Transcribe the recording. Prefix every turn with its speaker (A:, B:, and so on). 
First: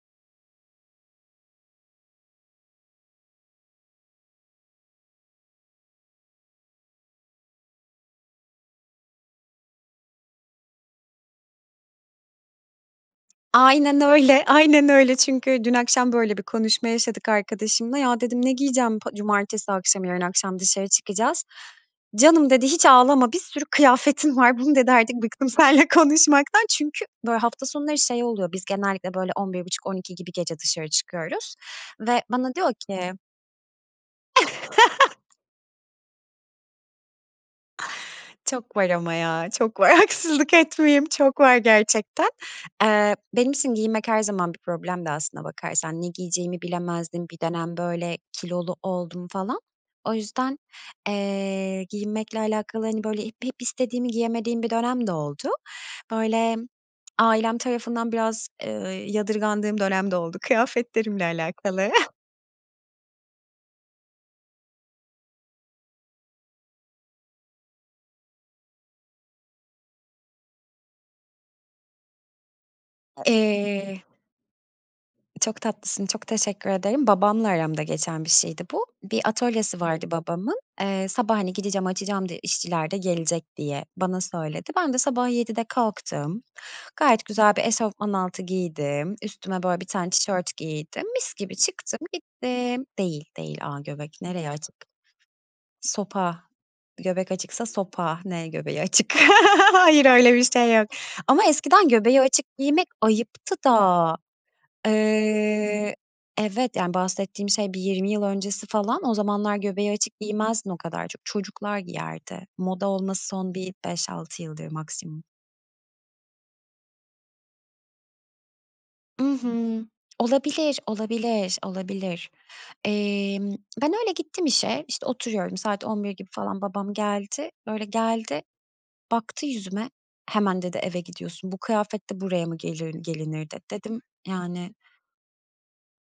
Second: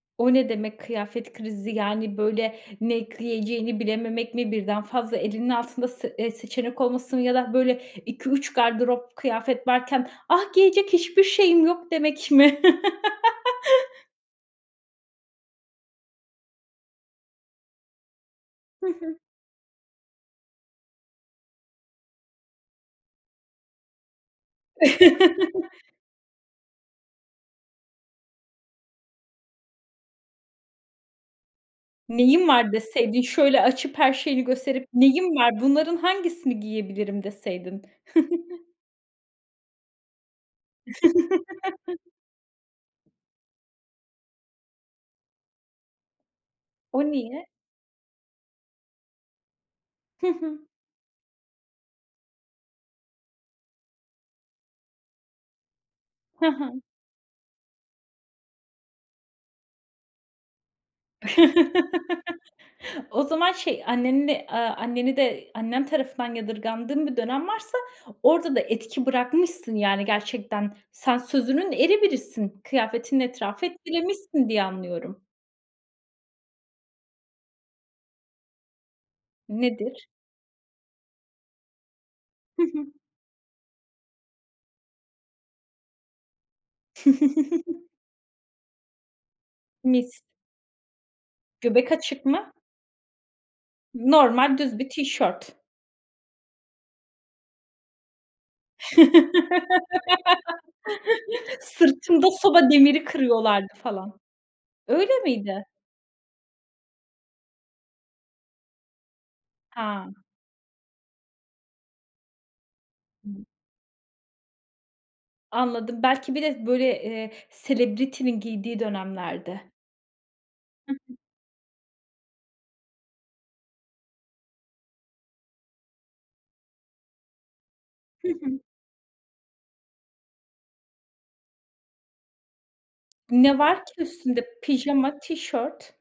A: O ne demek, kıyafet krizi? Yani, böyle, ne giyeceğini bilememek mi, birden fazla elinin altında sı eee, seçenek olması mı ya da, böyle, 2-3 gardırop kıyafet varken, "Ah, giyecek hiçbir şeyim yok!" demek mi?
B: Aynen öyle, aynen öyle. Çünkü dün akşam böyle bir konuşma yaşadık arkadaşımla. "Ya!" dedim. "Ne
A: Hı
B: giyeceğim, Pa
A: hı.
B: cumartesi akşamı?" Yarın akşam dışarı çıkacağız. "Canım." dedi. "Hiç ağlama, bir sürü kıyafetin var." "Bunu" dedi, "Artık bıktım seninle konuşmaktan." Çünkü, böyle, hafta sonları şey oluyor, biz genellikle, böyle, 23.30-00.00 gibi gece dışarı çıkıyoruz ve
A: "Neyim
B: bana
A: var?"
B: diyor ki
A: deseydin, şöyle açıp her şeyini gösterip, "Neyim var, bunların hangisini giyebilirim?" deseydin.
B: Çok var ama ya, çok var! Haksızlık etmeyeyim, çok var gerçekten. Eee, benim için giyinmek her zaman bir problemdi aslına bakarsan. Ne giyeceğimi
A: O
B: bilemezdim, bir
A: niye?
B: dönem, böyle, kilolu oldum falan. O
A: Hı
B: yüzden,
A: hı.
B: eee, giyinmekle alakalı, hani, böyle, hep hep istediğimi giyemediğim bir dönem de oldu.
A: He
B: Böyle,
A: he.
B: ailem tarafından biraz, ııı, yadırgandığım dönem de oldu kıyafetlerimle alakalı.
A: O zaman şey, anneni de, aaa, anneni de Annen tarafından yadırgandığın bir dönem varsa orada da etki bırakmışsın yani gerçekten. Sen sözünün eri birisin,
B: A
A: kıyafetinle etrafı
B: eee
A: etkilemişsin diye anlıyorum.
B: Çok tatlısın, çok teşekkür ederim. Babamla aramda geçen bir şeydi bu. Bir atölyesi
A: Nedir?
B: vardı babamın. Eee, sabah, hani, gideceğim açacağım, de
A: Hı hı.
B: işçiler de gelecek, diye bana söyledi. Ben de sabah 07.00'de kalktım, gayet güzel bir eşofman altı giydim, üstüme, böyle, 1 tane
A: Mis!
B: tişört giydim, mis gibi
A: Göbek
B: çıktım,
A: açık mı?
B: gittim. Değil, değil! A, göbek nereye
A: Normal
B: açık?
A: düz bir tişört.
B: Sopa, göbek açıksa sopa. Ne göbeği açık? Hayır, öyle bir şey yok ama eskiden göbeği
A: "Sırtımda
B: açık
A: soba
B: giymek
A: demiri
B: ayıptı
A: kırıyorlardı."
B: da!
A: falan. Öyle miydi?
B: Eee. Evet, yani bahsettiğim şey bir 20 yıl öncesi falan. O zamanlar göbeği
A: Ha!
B: açık giymezdin o kadar çok. Çocuklar giyerdi. Moda olması
A: [unintelligible]
B: son bir 5-6 yıldır maksimum.
A: Anladım. Belki bir de, böyle, eee, celebrity'nin giydiği
B: I
A: dönemlerdi.
B: hı! Olabilir,
A: Hı hı.
B: olabilir, olabilir! Emm, ben öyle gittim işe, işte oturuyorum saat 11.00 gibi falan. Babam geldi. Böyle,
A: Hı
B: geldi,
A: hı.
B: baktı yüzüme. "Hemen." dedi. "Eve gidiyorsun, bu kıyafetle buraya mı gelirin gelinir?"
A: Ne
B: dedi.
A: var ki
B: Dedim,
A: üstünde?
B: yani
A: Pijama, tişört.